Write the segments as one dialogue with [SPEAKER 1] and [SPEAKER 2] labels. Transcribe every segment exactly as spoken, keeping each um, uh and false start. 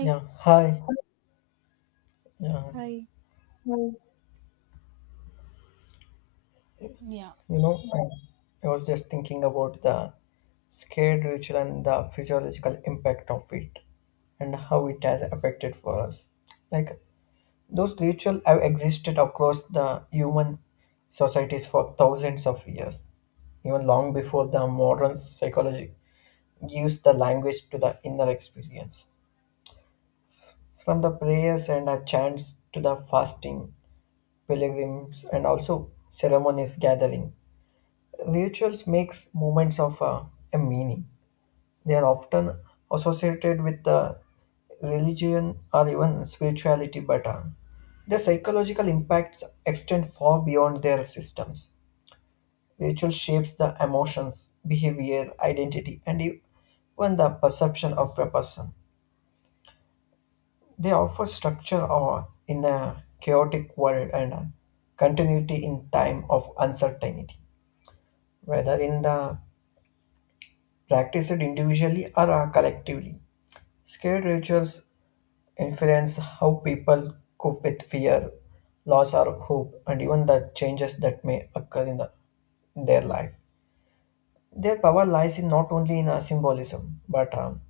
[SPEAKER 1] Yeah, hi. Yeah,
[SPEAKER 2] hi. Yeah,
[SPEAKER 1] you know, I, I was just thinking about the scared ritual and the physiological impact of it and how it has affected for us. Like those rituals have existed across the human societies for thousands of years, even long before the modern psychology gives the language to the inner experience. From the prayers and the chants to the fasting, pilgrims, and also ceremonies gathering rituals makes moments of uh, a meaning. They are often associated with the religion or even spirituality, but uh, their psychological impacts extend far beyond their systems. Ritual shapes the emotions, behavior, identity, and even the perception of a person. They offer structure or in a chaotic world and uh, continuity in time of uncertainty, whether in the practiced individually or uh, collectively. Scared rituals influence how people cope with fear, loss, or hope, and even the changes that may occur in the, their life. Their power lies in not only in a symbolism, but um,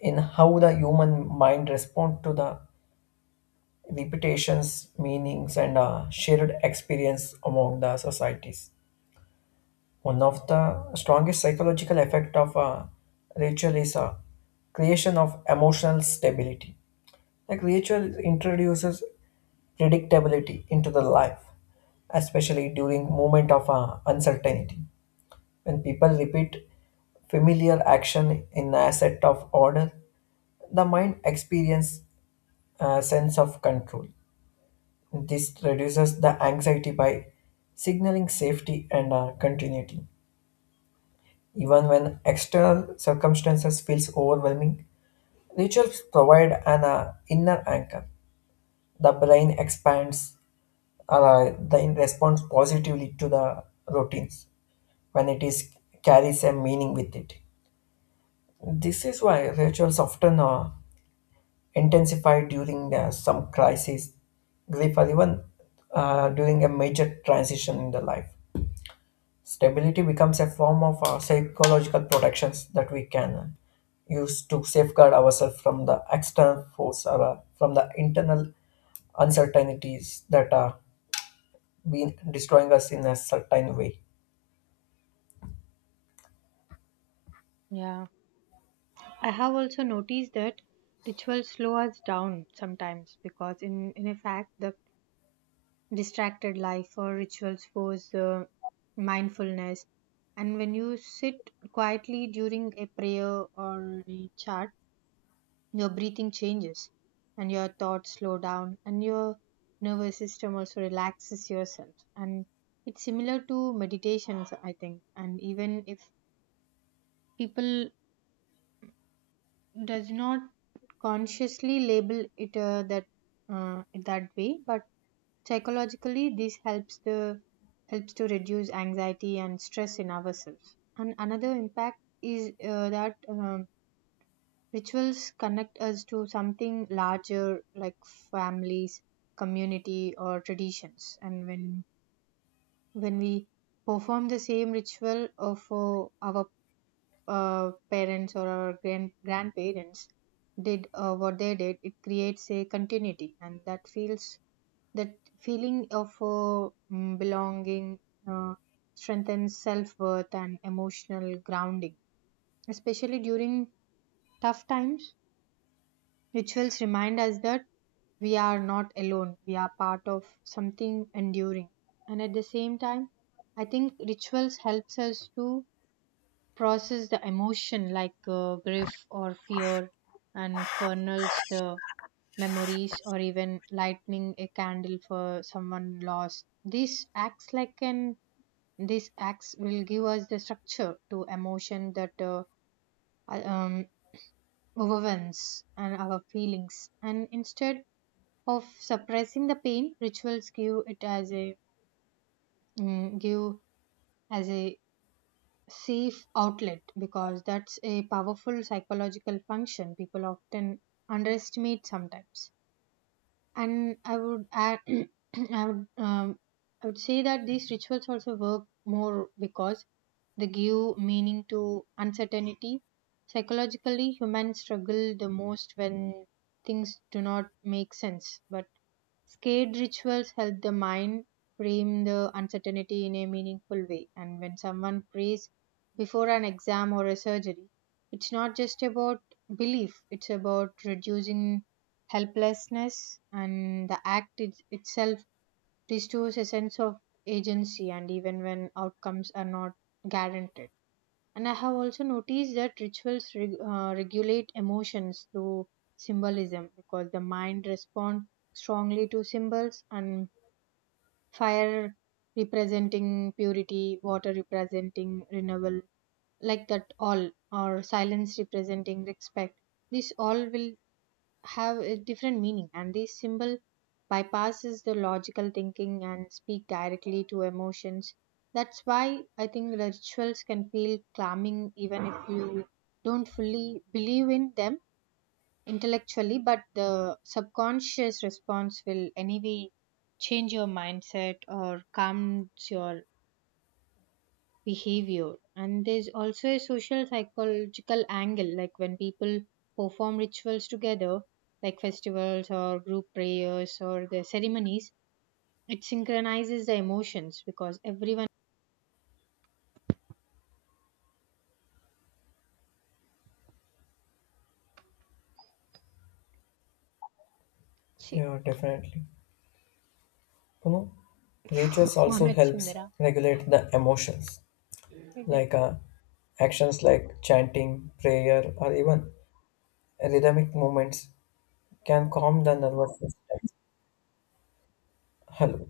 [SPEAKER 1] in how the human mind responds to the repetitions, meanings, and uh, shared experience among the societies. One of the strongest psychological effect of a ritual is a creation of emotional stability. Like ritual introduces predictability into the life, especially during moment of uh, uncertainty. When people repeat familiar action in a set of order, the mind experience a sense of control. This reduces the anxiety by signaling safety and uh, continuity. Even when external circumstances feels overwhelming, rituals provide an uh, inner anchor. The brain expands uh, the in response positively to the routines when it is carries a meaning with it. This is why rituals often uh, intensify during uh, some crisis, grief, or even uh, during a major transition in the life. Stability becomes a form of uh, psychological protections that we can use to safeguard ourselves from the external force or uh, from the internal uncertainties that are been destroying us in a certain way.
[SPEAKER 2] Yeah, I have also noticed that rituals slow us down sometimes because, in in fact, the distracted life or rituals force uh, mindfulness. And when you sit quietly during a prayer or a chant, your breathing changes, and your thoughts slow down, and your nervous system also relaxes yourself. And it's similar to meditations, I think. And even if people does not consciously label it uh, that uh, that way but psychologically this helps the helps to reduce anxiety and stress in ourselves. And another impact is uh, that um, rituals connect us to something larger like families, community, or traditions. And when when we perform the same ritual of uh, our uh, parents or our grand- grandparents did, uh, what they did, it creates a continuity. And that feels that feeling of uh, mm, belonging uh, strengthens self-worth and emotional grounding, especially during tough times. Rituals remind us that we are not alone, we are part of something enduring. And at the same time, I think rituals helps us to process the emotion like uh, grief or fear, and funnels the memories, or even lighting a candle for someone lost. This acts like an this acts will give us the structure to emotion that uh, uh, um, overwhelms and our feelings. And instead of suppressing the pain, rituals give it as a mm, give as a safe outlet, because that's a powerful psychological function people often underestimate sometimes. And I would add i would um, I would say that these rituals also work more because they give meaning to uncertainty. Psychologically, humans struggle the most when things do not make sense, but scared rituals help the mind frame the uncertainty in a meaningful way. And when someone prays before an exam or a surgery, it's not just about belief, it's about reducing helplessness, and the act it, itself restores a sense of agency, and even when outcomes are not guaranteed. And I have also noticed that rituals reg- uh, regulate emotions through symbolism, because the mind responds strongly to symbols, and fire representing purity, water representing renewal, like that all, or silence representing respect. This all will have a different meaning, and this symbol bypasses the logical thinking and speak directly to emotions. That's why I think the rituals can feel calming even if you don't fully believe in them intellectually, but the subconscious response will anyway change your mindset or calms your behavior. And there's also a social psychological angle, like when people perform rituals together, like festivals or group prayers or the ceremonies, it synchronizes the emotions because everyone She
[SPEAKER 1] Yeah, definitely. You know, rituals
[SPEAKER 2] one
[SPEAKER 1] also
[SPEAKER 2] at
[SPEAKER 1] helps
[SPEAKER 2] Chindra.
[SPEAKER 1] regulate the emotions,
[SPEAKER 2] Yeah.
[SPEAKER 1] like uh, actions like chanting, prayer, or even rhythmic movements can calm the nervous system. Hello.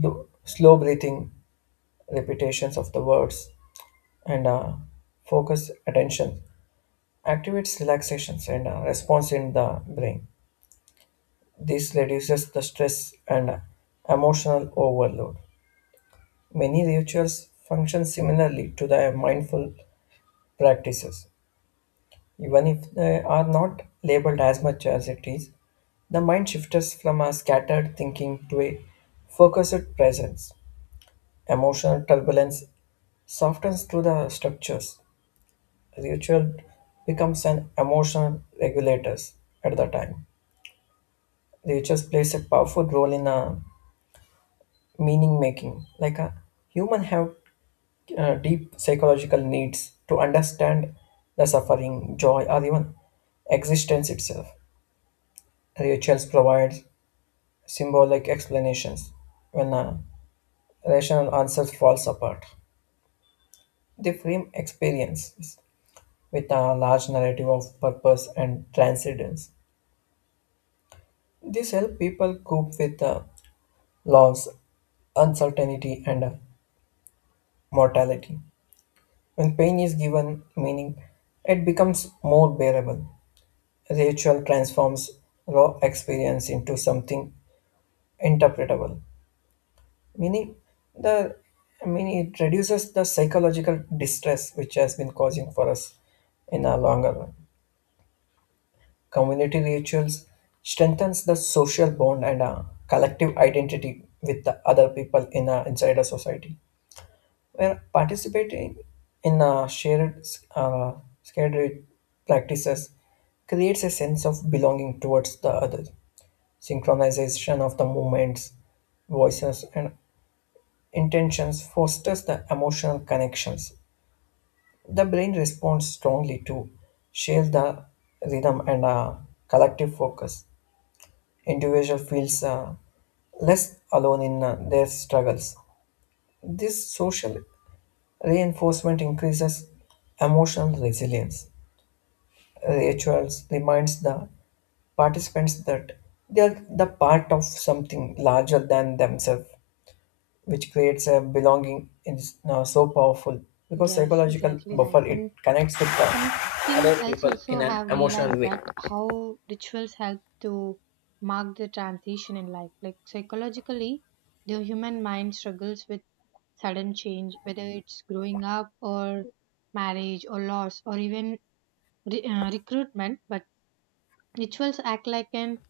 [SPEAKER 1] Do- Slow breathing repetitions of the words and uh, focus attention activates relaxations and uh, response in the brain. This reduces the stress and uh, emotional overload. Many rituals function similarly to the mindful practices, even if they are not labeled as much as it is. The mind shifts from a scattered thinking to a focused presence. Emotional turbulence softens through the structures. Ritual becomes an emotional regulators at the time. Rituals plays a powerful role in uh, meaning making. Like a human have uh, deep psychological needs to understand the suffering, joy, or even existence itself. Rituals provide symbolic explanations when a rational answer falls apart. They frame experiences with a large narrative of purpose and transcendence. This helps people cope with uh, loss, uncertainty, and mortality. When pain is given meaning, it becomes more bearable. Ritual transforms raw experience into something interpretable, meaning the I mean it reduces the psychological distress which has been causing for us in a longer run. Community rituals strengthens the social bond and a collective identity with the other people in a, inside a society, where participating in uh, shared uh, sacred practices creates a sense of belonging towards the other. Synchronization of the movements, voices, and intentions fosters the emotional connections. The brain responds strongly to share the rhythm and uh, collective focus. Individual feels uh, less alone in uh, their struggles. This social reinforcement increases emotional resilience. Rituals reminds the participants that they are the part of something larger than themselves, which creates a belonging is now so powerful because
[SPEAKER 2] Yes,
[SPEAKER 1] psychological
[SPEAKER 2] exactly right.
[SPEAKER 1] buffer it
[SPEAKER 2] And
[SPEAKER 1] connects with the
[SPEAKER 2] something
[SPEAKER 1] other
[SPEAKER 2] else
[SPEAKER 1] people
[SPEAKER 2] also
[SPEAKER 1] in
[SPEAKER 2] I
[SPEAKER 1] an
[SPEAKER 2] have
[SPEAKER 1] emotional
[SPEAKER 2] realized,
[SPEAKER 1] way.
[SPEAKER 2] that how rituals help to mark the transition in life. Like psychologically, the human mind struggles with sudden change, whether it's growing up or marriage or loss or even re- uh, recruitment. But rituals act like an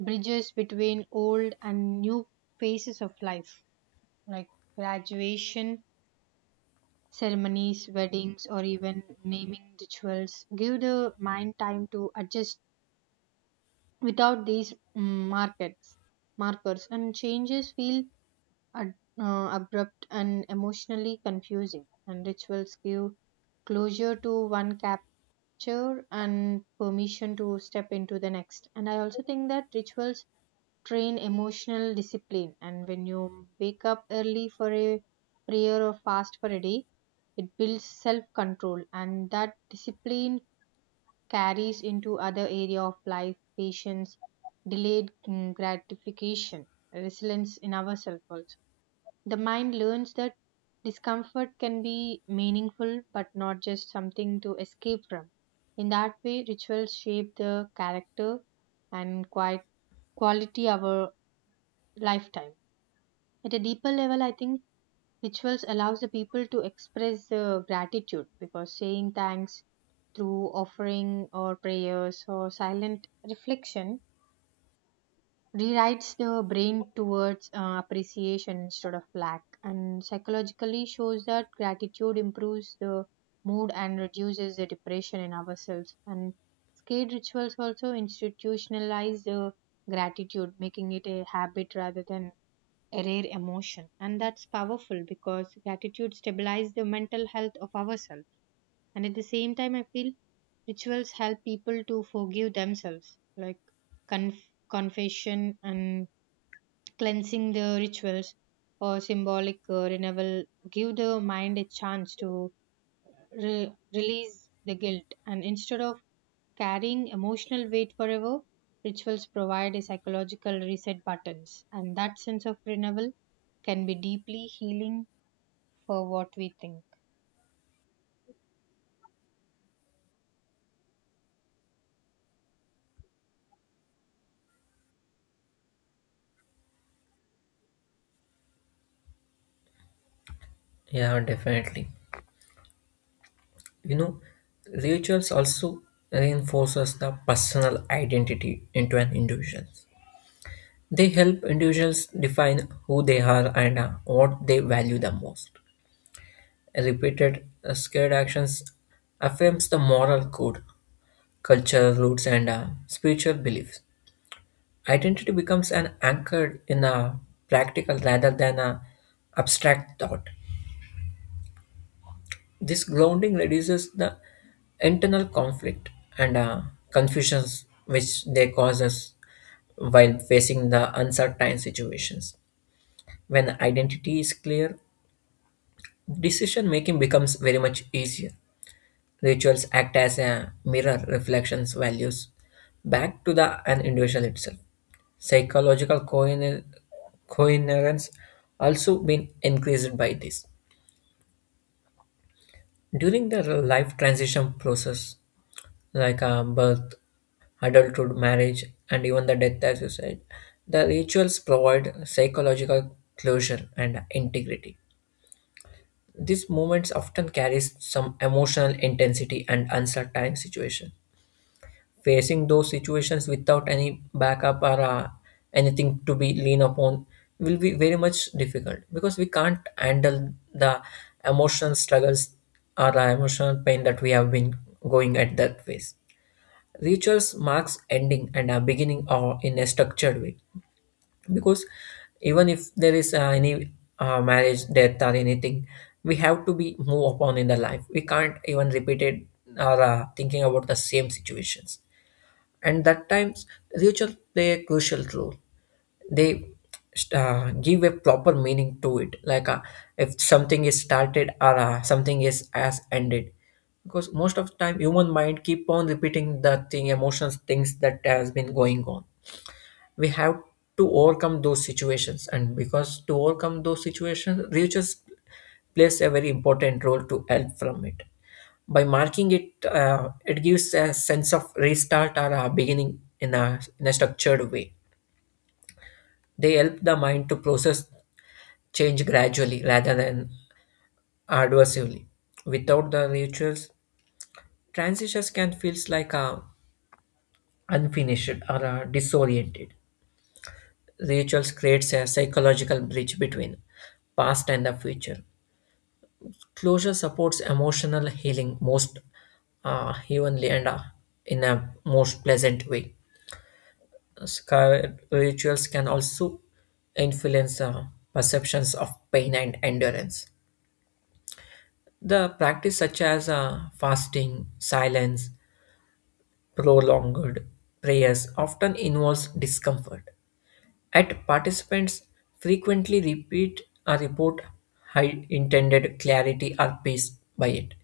[SPEAKER 2] bridges between old and new phases of life, like graduation ceremonies, weddings, or even naming rituals. Give the mind time to adjust without these mm, markets markers, and changes feel ad- uh, abrupt and emotionally confusing, and rituals give closure to one capture and permission to step into the next. And I also think that rituals train emotional discipline, and when you wake up early for a prayer or fast for a day, it builds self control, and that discipline carries into other area of life, patience, delayed mm, gratification, resilience in ourselves also. The mind learns that discomfort can be meaningful but not just something to escape from. In that way, rituals shape the character and quite quality of our lifetime. At a deeper level, I think rituals allows the people to express uh, gratitude, because saying thanks through offering or prayers or silent reflection rewrites the brain towards uh, appreciation instead of lack, and psychologically shows that gratitude improves the mood and reduces the depression in ourselves. And skate rituals also institutionalize the gratitude, making it a habit rather than a rare emotion, and that's powerful because gratitude stabilizes the mental health of ourselves. And at the same time, I feel rituals help people to forgive themselves, like conf- confession and cleansing the rituals or symbolic uh, renewal give the mind a chance to re- release the guilt, and instead of carrying emotional weight forever, rituals provide a psychological reset buttons, and that sense of renewal can be deeply healing for what we think.
[SPEAKER 1] Yeah, definitely. You know, rituals also reinforces the personal identity into an individual. They help individuals define who they are and uh, what they value the most. Repeated uh, scared actions affirms the moral code, cultural roots, and uh, spiritual beliefs. Identity becomes an anchored in a practical rather than a abstract thought. This grounding reduces the internal conflict and uh, confusions which they cause us while facing the uncertain situations. When identity is clear, decision making becomes very much easier. Rituals act as a mirror, reflections, values back to the an individual itself. Psychological coin- coherence also been increased by this. During the life transition process, like uh, birth, adulthood, marriage, and even the death, as you said, the rituals provide psychological closure and integrity. These moments often carries some emotional intensity and uncertain situation. Facing those situations without any backup or uh, anything to be lean upon will be very much difficult because we can't handle the emotional struggles or the emotional pain that we have been going at that phase. Rituals marks ending and a beginning or in a structured way, because even if there is uh, any uh, marriage death or anything, we have to be move upon in the life, we can't even repeat it or uh, thinking about the same situations. And that times ritual play a crucial role. They uh, give a proper meaning to it, like uh, if something is started or uh, something is as ended, because most of the time human mind keep on repeating the thing emotions things that has been going on. We have to overcome those situations, and because to overcome those situations research plays a very important role to help from it. By marking it, uh, it gives a sense of restart or a beginning in a, in a structured way. They help the mind to process change gradually rather than adversely. Without the rituals, transitions can feels like a unfinished or a disoriented. Rituals creates a psychological bridge between past and the future. Closure supports emotional healing most uh, humanly and uh, in a most pleasant way. Scar- rituals can also influence uh, perceptions of pain and endurance. The practice such as uh, fasting, silence, prolonged prayers often involves discomfort. At participants frequently repeat a report high intended clarity or peace by it.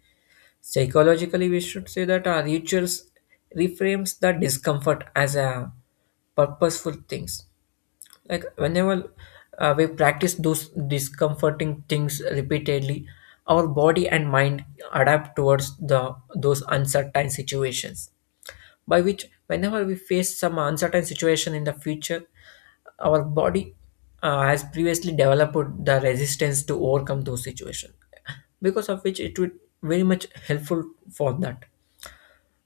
[SPEAKER 1] Psychologically, we should say that our rituals reframes the discomfort as a purposeful things. Like whenever uh, we practice those discomforting things repeatedly, our body and mind adapt towards the those uncertain situations, by which whenever we face some uncertain situation in the future, our body uh, has previously developed the resistance to overcome those situations, because of which it would very much helpful for that.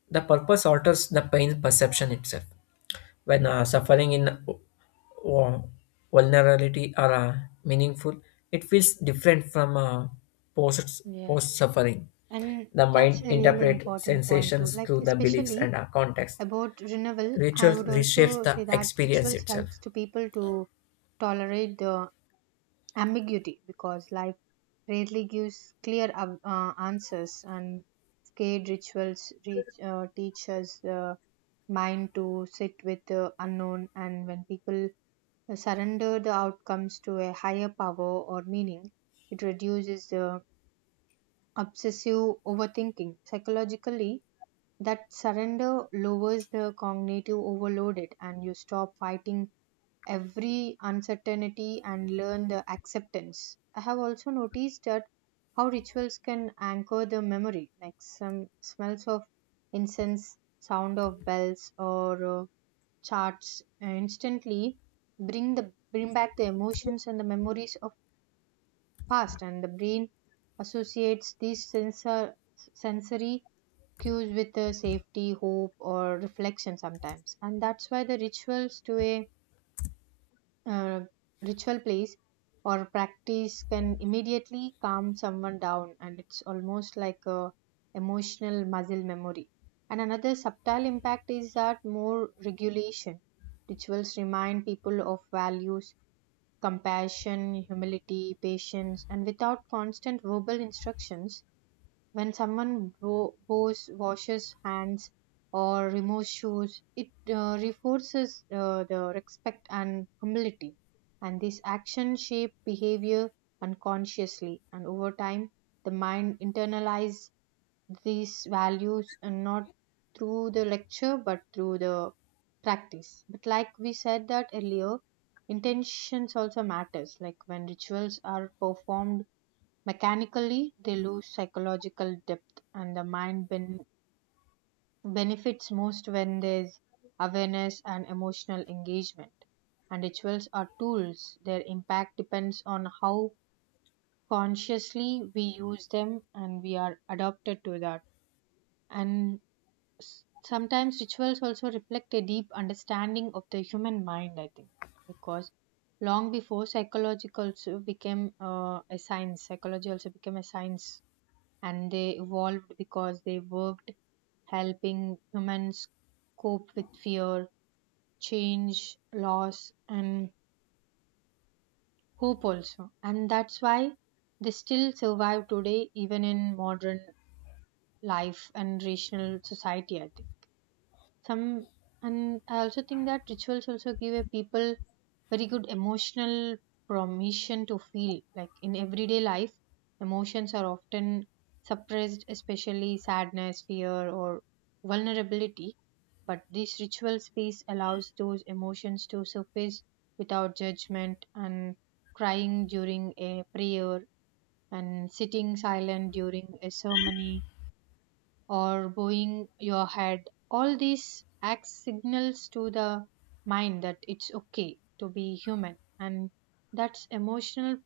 [SPEAKER 1] The purpose alters the pain perception itself. When uh, suffering in or vulnerability are uh, meaningful, it feels different from uh, post post
[SPEAKER 2] Yes.
[SPEAKER 1] suffering.
[SPEAKER 2] And
[SPEAKER 1] The
[SPEAKER 2] that's
[SPEAKER 1] mind
[SPEAKER 2] a really
[SPEAKER 1] interprets
[SPEAKER 2] important point too,
[SPEAKER 1] sensations
[SPEAKER 2] like
[SPEAKER 1] through the beliefs
[SPEAKER 2] especially
[SPEAKER 1] and uh, context.
[SPEAKER 2] about renewal. I
[SPEAKER 1] Ritual
[SPEAKER 2] would
[SPEAKER 1] reshapes
[SPEAKER 2] also
[SPEAKER 1] the
[SPEAKER 2] say that
[SPEAKER 1] experience
[SPEAKER 2] rituals
[SPEAKER 1] itself.
[SPEAKER 2] helps to people to tolerate the ambiguity, because life rarely gives clear ab- uh, answers, and scared rituals reach, uh, teach us the mind to sit with the unknown. And when people surrender the outcomes to a higher power or meaning, it reduces the obsessive overthinking. Psychologically, that surrender lowers the cognitive overloaded, and you stop fighting every uncertainty and learn the acceptance. I have also noticed that how rituals can anchor the memory, like some smells of incense, sound of bells, or uh, charts, uh, instantly bring the bring back the emotions and the memories of past, and the brain associates these sensor, sensory cues with uh, safety, hope, or reflection sometimes, and that's why the rituals to a uh, ritual place or practice can immediately calm someone down, and it's almost like a emotional muscle memory. And another subtle impact is that more regulation, rituals remind people of values, compassion, humility, patience, and without constant verbal instructions. When someone wo- bows, washes hands, or removes shoes, it uh, reinforces uh, the respect and humility. And this action shape behavior unconsciously. And over time, the mind internalizes these values, and not through the lecture but through the practice. But like we said that earlier, intentions also matters. Like when rituals are performed mechanically, they lose psychological depth, and the mind ben- benefits most when there's awareness and emotional engagement. And rituals are tools, their impact depends on how consciously we use them and we are adapted to that. And s- sometimes rituals also reflect a deep understanding of the human mind, I think, because long before psychology also became uh, a science psychology also became a science, and they evolved because they worked, helping humans cope with fear, change, loss, and hope also. And that's why they still survive today, even in modern life and rational society, I think. Some. And I also think that rituals also give a people very good emotional permission to feel, like in everyday life emotions are often suppressed, especially sadness, fear, or vulnerability, but this ritual space allows those emotions to surface without judgment. And crying during a prayer and sitting silent during a ceremony or bowing your head, all these acts signals to the mind that it's okay to be human, and that's emotional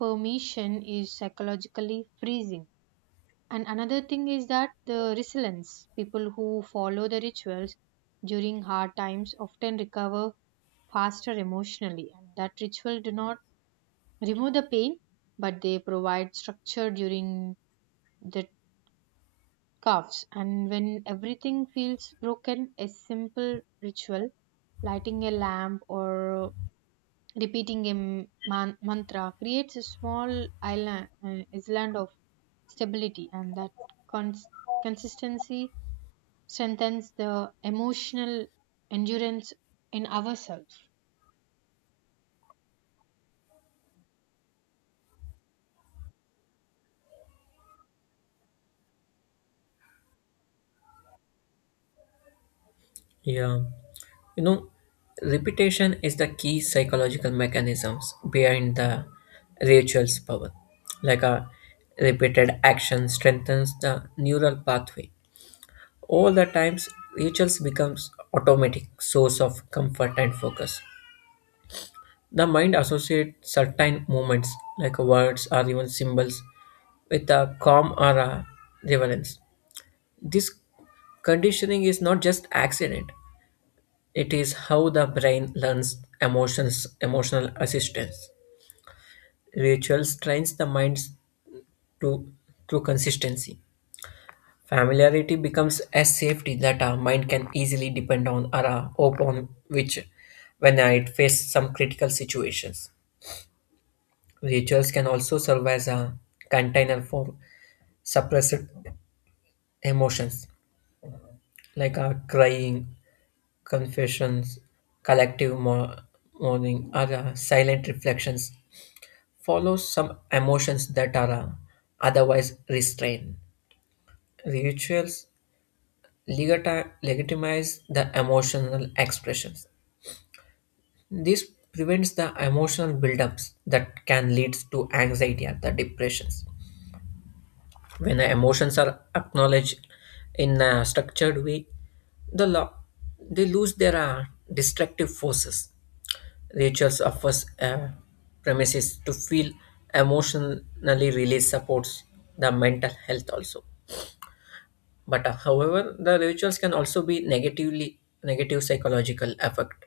[SPEAKER 2] permission is psychologically freezing. And another thing is that the resilience, people who follow the rituals during hard times often recover faster emotionally, and that ritual do not remove the pain but they provide structure during the calves. And when everything feels broken, a simple ritual, lighting a lamp or repeating a man- mantra, creates a small island, uh, island of stability, and that cons- consistency strengthens the emotional endurance in ourselves.
[SPEAKER 1] Yeah. You know, repetition is the key psychological mechanisms behind the ritual's power. Like a repeated action strengthens the neural pathway. All the times, rituals becomes automatic source of comfort and focus. The mind associates certain movements, like words or even symbols, with a calm or a relevance. This conditioning is not just accident; it is how the brain learns emotions, emotional assistance. Rituals trains the minds to through consistency. Familiarity becomes a safety that our mind can easily depend on or uh, upon which when uh, it faces some critical situations. Rituals can also serve as a container for suppressed emotions like uh, crying, confessions, collective mo- mourning, or uh, silent reflections. Follow some emotions that are uh, otherwise restrained. Rituals legati- legitimize the emotional expressions. This prevents the emotional buildups that can lead to anxiety and the depressions. When the emotions are acknowledged in a structured way, the lo- they lose their uh, destructive forces. Rituals offers uh, premises to feel emotionally release supports the mental health also. But uh, however, the rituals can also be negatively negative psychological effect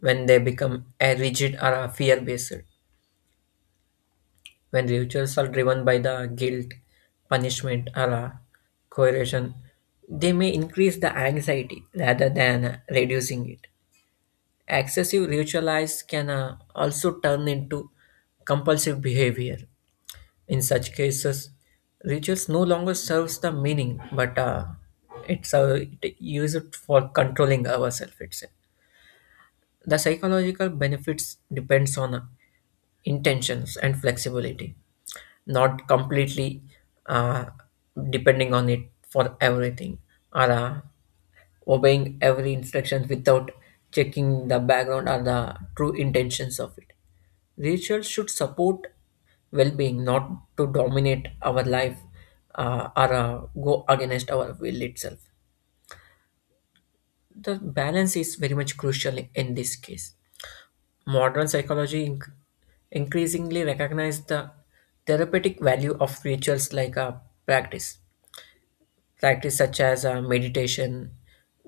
[SPEAKER 1] when they become a rigid or a fear based. When rituals are driven by the guilt, punishment, or uh, coercion, they may increase the anxiety rather than uh, reducing it. Excessive ritualized can uh, also turn into compulsive behavior. In such cases, rituals no longer serves the meaning, but uh, it's uh, it used for controlling ourselves itself. The psychological benefits depends on uh, intentions and flexibility, not completely uh, depending on it for everything or uh, obeying every instruction without checking the background or the true intentions of it. Rituals should support well being, not to dominate our life uh, or uh, go against our will itself. The balance is very much crucial in this case. Modern psychology inc- increasingly recognize the therapeutic value of rituals like a practice, practice such as uh, meditation,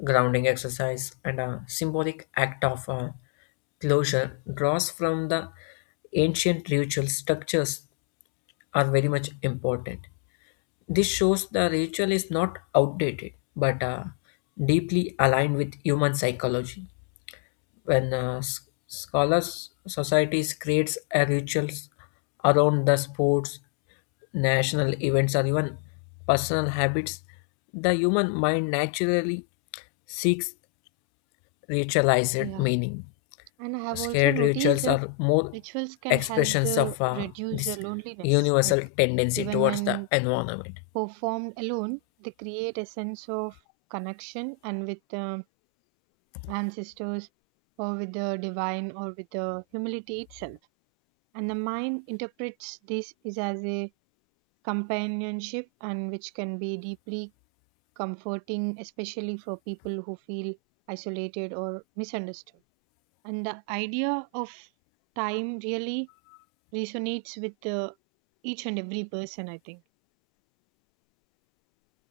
[SPEAKER 1] grounding exercise, and a symbolic act of uh, closure draws from the ancient ritual structures are very much important. This shows the ritual is not outdated but uh, deeply aligned with human psychology. When uh, s- scholars societies creates a rituals around the sports national events or even personal habits, the human mind naturally seeks ritualized
[SPEAKER 2] Yeah,
[SPEAKER 1] meaning.
[SPEAKER 2] and I have also
[SPEAKER 1] Scared
[SPEAKER 2] noticed
[SPEAKER 1] rituals
[SPEAKER 2] that
[SPEAKER 1] are more
[SPEAKER 2] rituals can help
[SPEAKER 1] expressions
[SPEAKER 2] the
[SPEAKER 1] of uh,
[SPEAKER 2] reduce the
[SPEAKER 1] this
[SPEAKER 2] loneliness, like
[SPEAKER 1] universal tendency
[SPEAKER 2] even
[SPEAKER 1] towards the
[SPEAKER 2] when
[SPEAKER 1] environment.
[SPEAKER 2] performed alone, they create a sense of connection and with the ancestors or with the divine or with the humility itself. And the mind interprets this is as a companionship, and which can be deeply comforting, especially for people who feel isolated or misunderstood. And the idea of time really resonates with uh, each and every person, I think.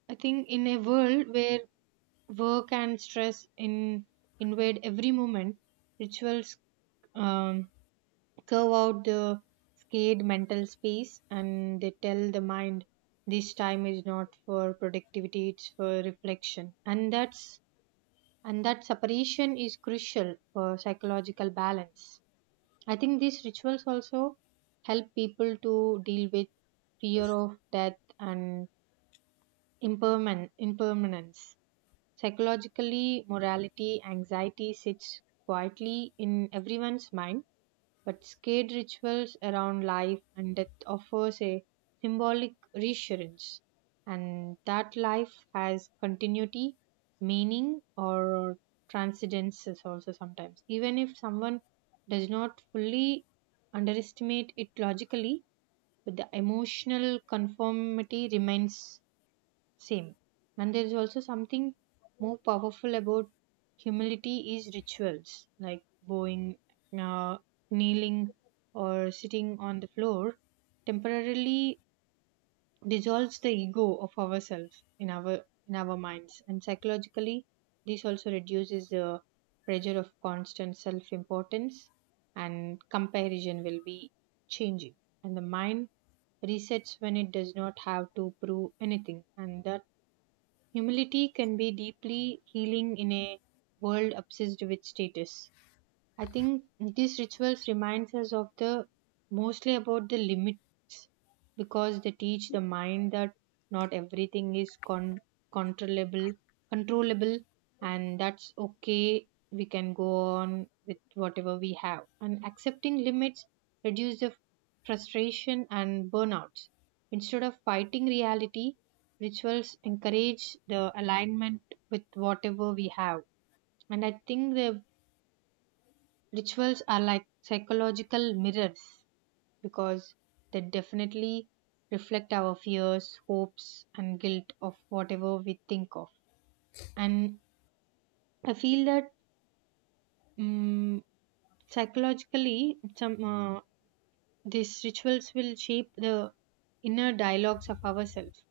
[SPEAKER 2] I think in a world where work and stress in, invade every moment, rituals um, curve out the scared mental space, and they tell the mind, this time is not for productivity, it's for reflection. And that's and that separation is crucial for psychological balance. I think these rituals also help people to deal with fear of death and imperman- impermanence. Psychologically, morality anxiety sits quietly in everyone's mind, but scared rituals around life and death offers a symbolic reassurance, and that life has continuity, meaning, or transcendence also sometimes. Even if someone does not fully underestimate it logically, but the emotional conformity remains same. And there is also something more powerful about humility is rituals like bowing, uh, kneeling, or sitting on the floor temporarily dissolves the ego of ourselves in our in our minds, and psychologically this also reduces the pressure of constant self importance, and comparison will be changing, and the mind resets when it does not have to prove anything. And the humility can be deeply healing in a world obsessed with status. I think these rituals reminds us of the mostly about the limits, because they teach the mind that not everything is con- controllable controllable, and that's okay, we can go on with whatever we have, and accepting limits reduce the frustration and burnouts. Instead of fighting reality, rituals encourage the alignment with whatever we have. And I think they rituals are like psychological mirrors, because they definitely reflect our fears, hopes, and guilt of whatever we think of. And I feel that um, psychologically, some uh, these rituals will shape the inner dialogues of ourselves,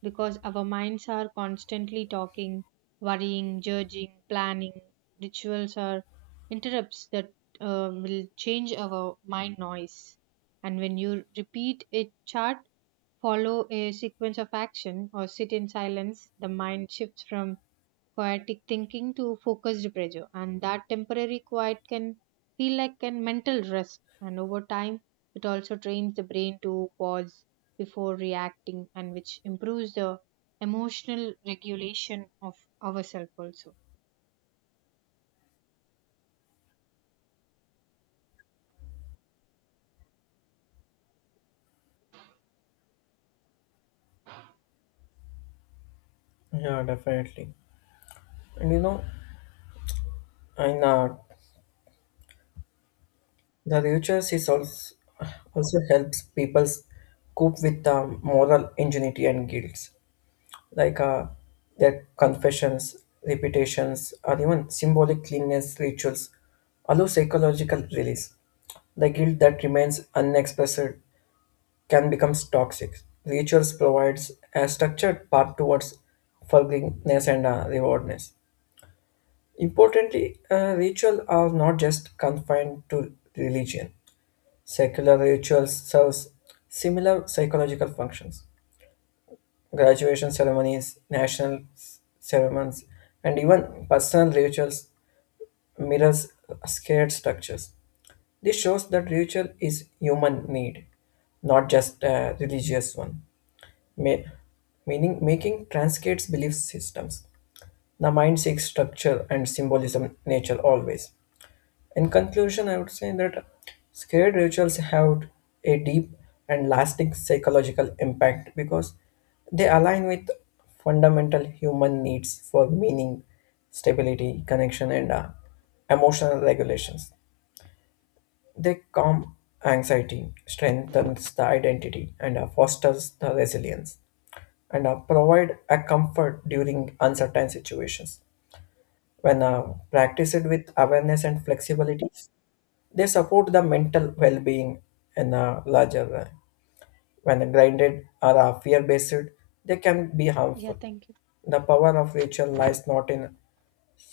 [SPEAKER 2] because our minds are constantly talking, worrying, judging, planning. Rituals are interrupts that uh, will change our mind noise. And when you repeat a chart, follow a sequence of action, or sit in silence, the mind shifts from chaotic thinking to focused pressure. And that temporary quiet can feel like a mental rest. And over time, it also trains the brain to pause before reacting, and which improves the emotional regulation of ourselves also.
[SPEAKER 1] Yeah, definitely. And you know, in uh, the rituals is also, also helps people cope with um, moral ingenuity and guilt, like uh, their confessions, repetitions, or even symbolic cleanness rituals allow psychological release. The guilt that remains unexpressed can become toxic. Rituals provides a structured path towards forgiveness and uh, rewardness. Importantly, uh, ritual are not just confined to religion. Secular rituals serves similar psychological functions. Graduation ceremonies, national s- ceremonies, and even personal rituals mirrors scared structures. This shows that ritual is human need, not just a religious one. May, Meaning making transcends belief systems. The mind seeks structure and symbolism nature always. In conclusion, I would say that scared rituals have a deep and lasting psychological impact because they align with fundamental human needs for meaning, stability, connection, and uh, emotional regulations. They calm anxiety, strengthens the identity, and uh, fosters the resilience, and uh, provide a comfort during uncertain situations. When uh, practiced with awareness and flexibility, they support the mental well-being in a larger way. When grinded or are fear-based, they can be
[SPEAKER 2] Yeah,
[SPEAKER 1] harmful.
[SPEAKER 2] thank you.
[SPEAKER 1] The power of ritual lies not in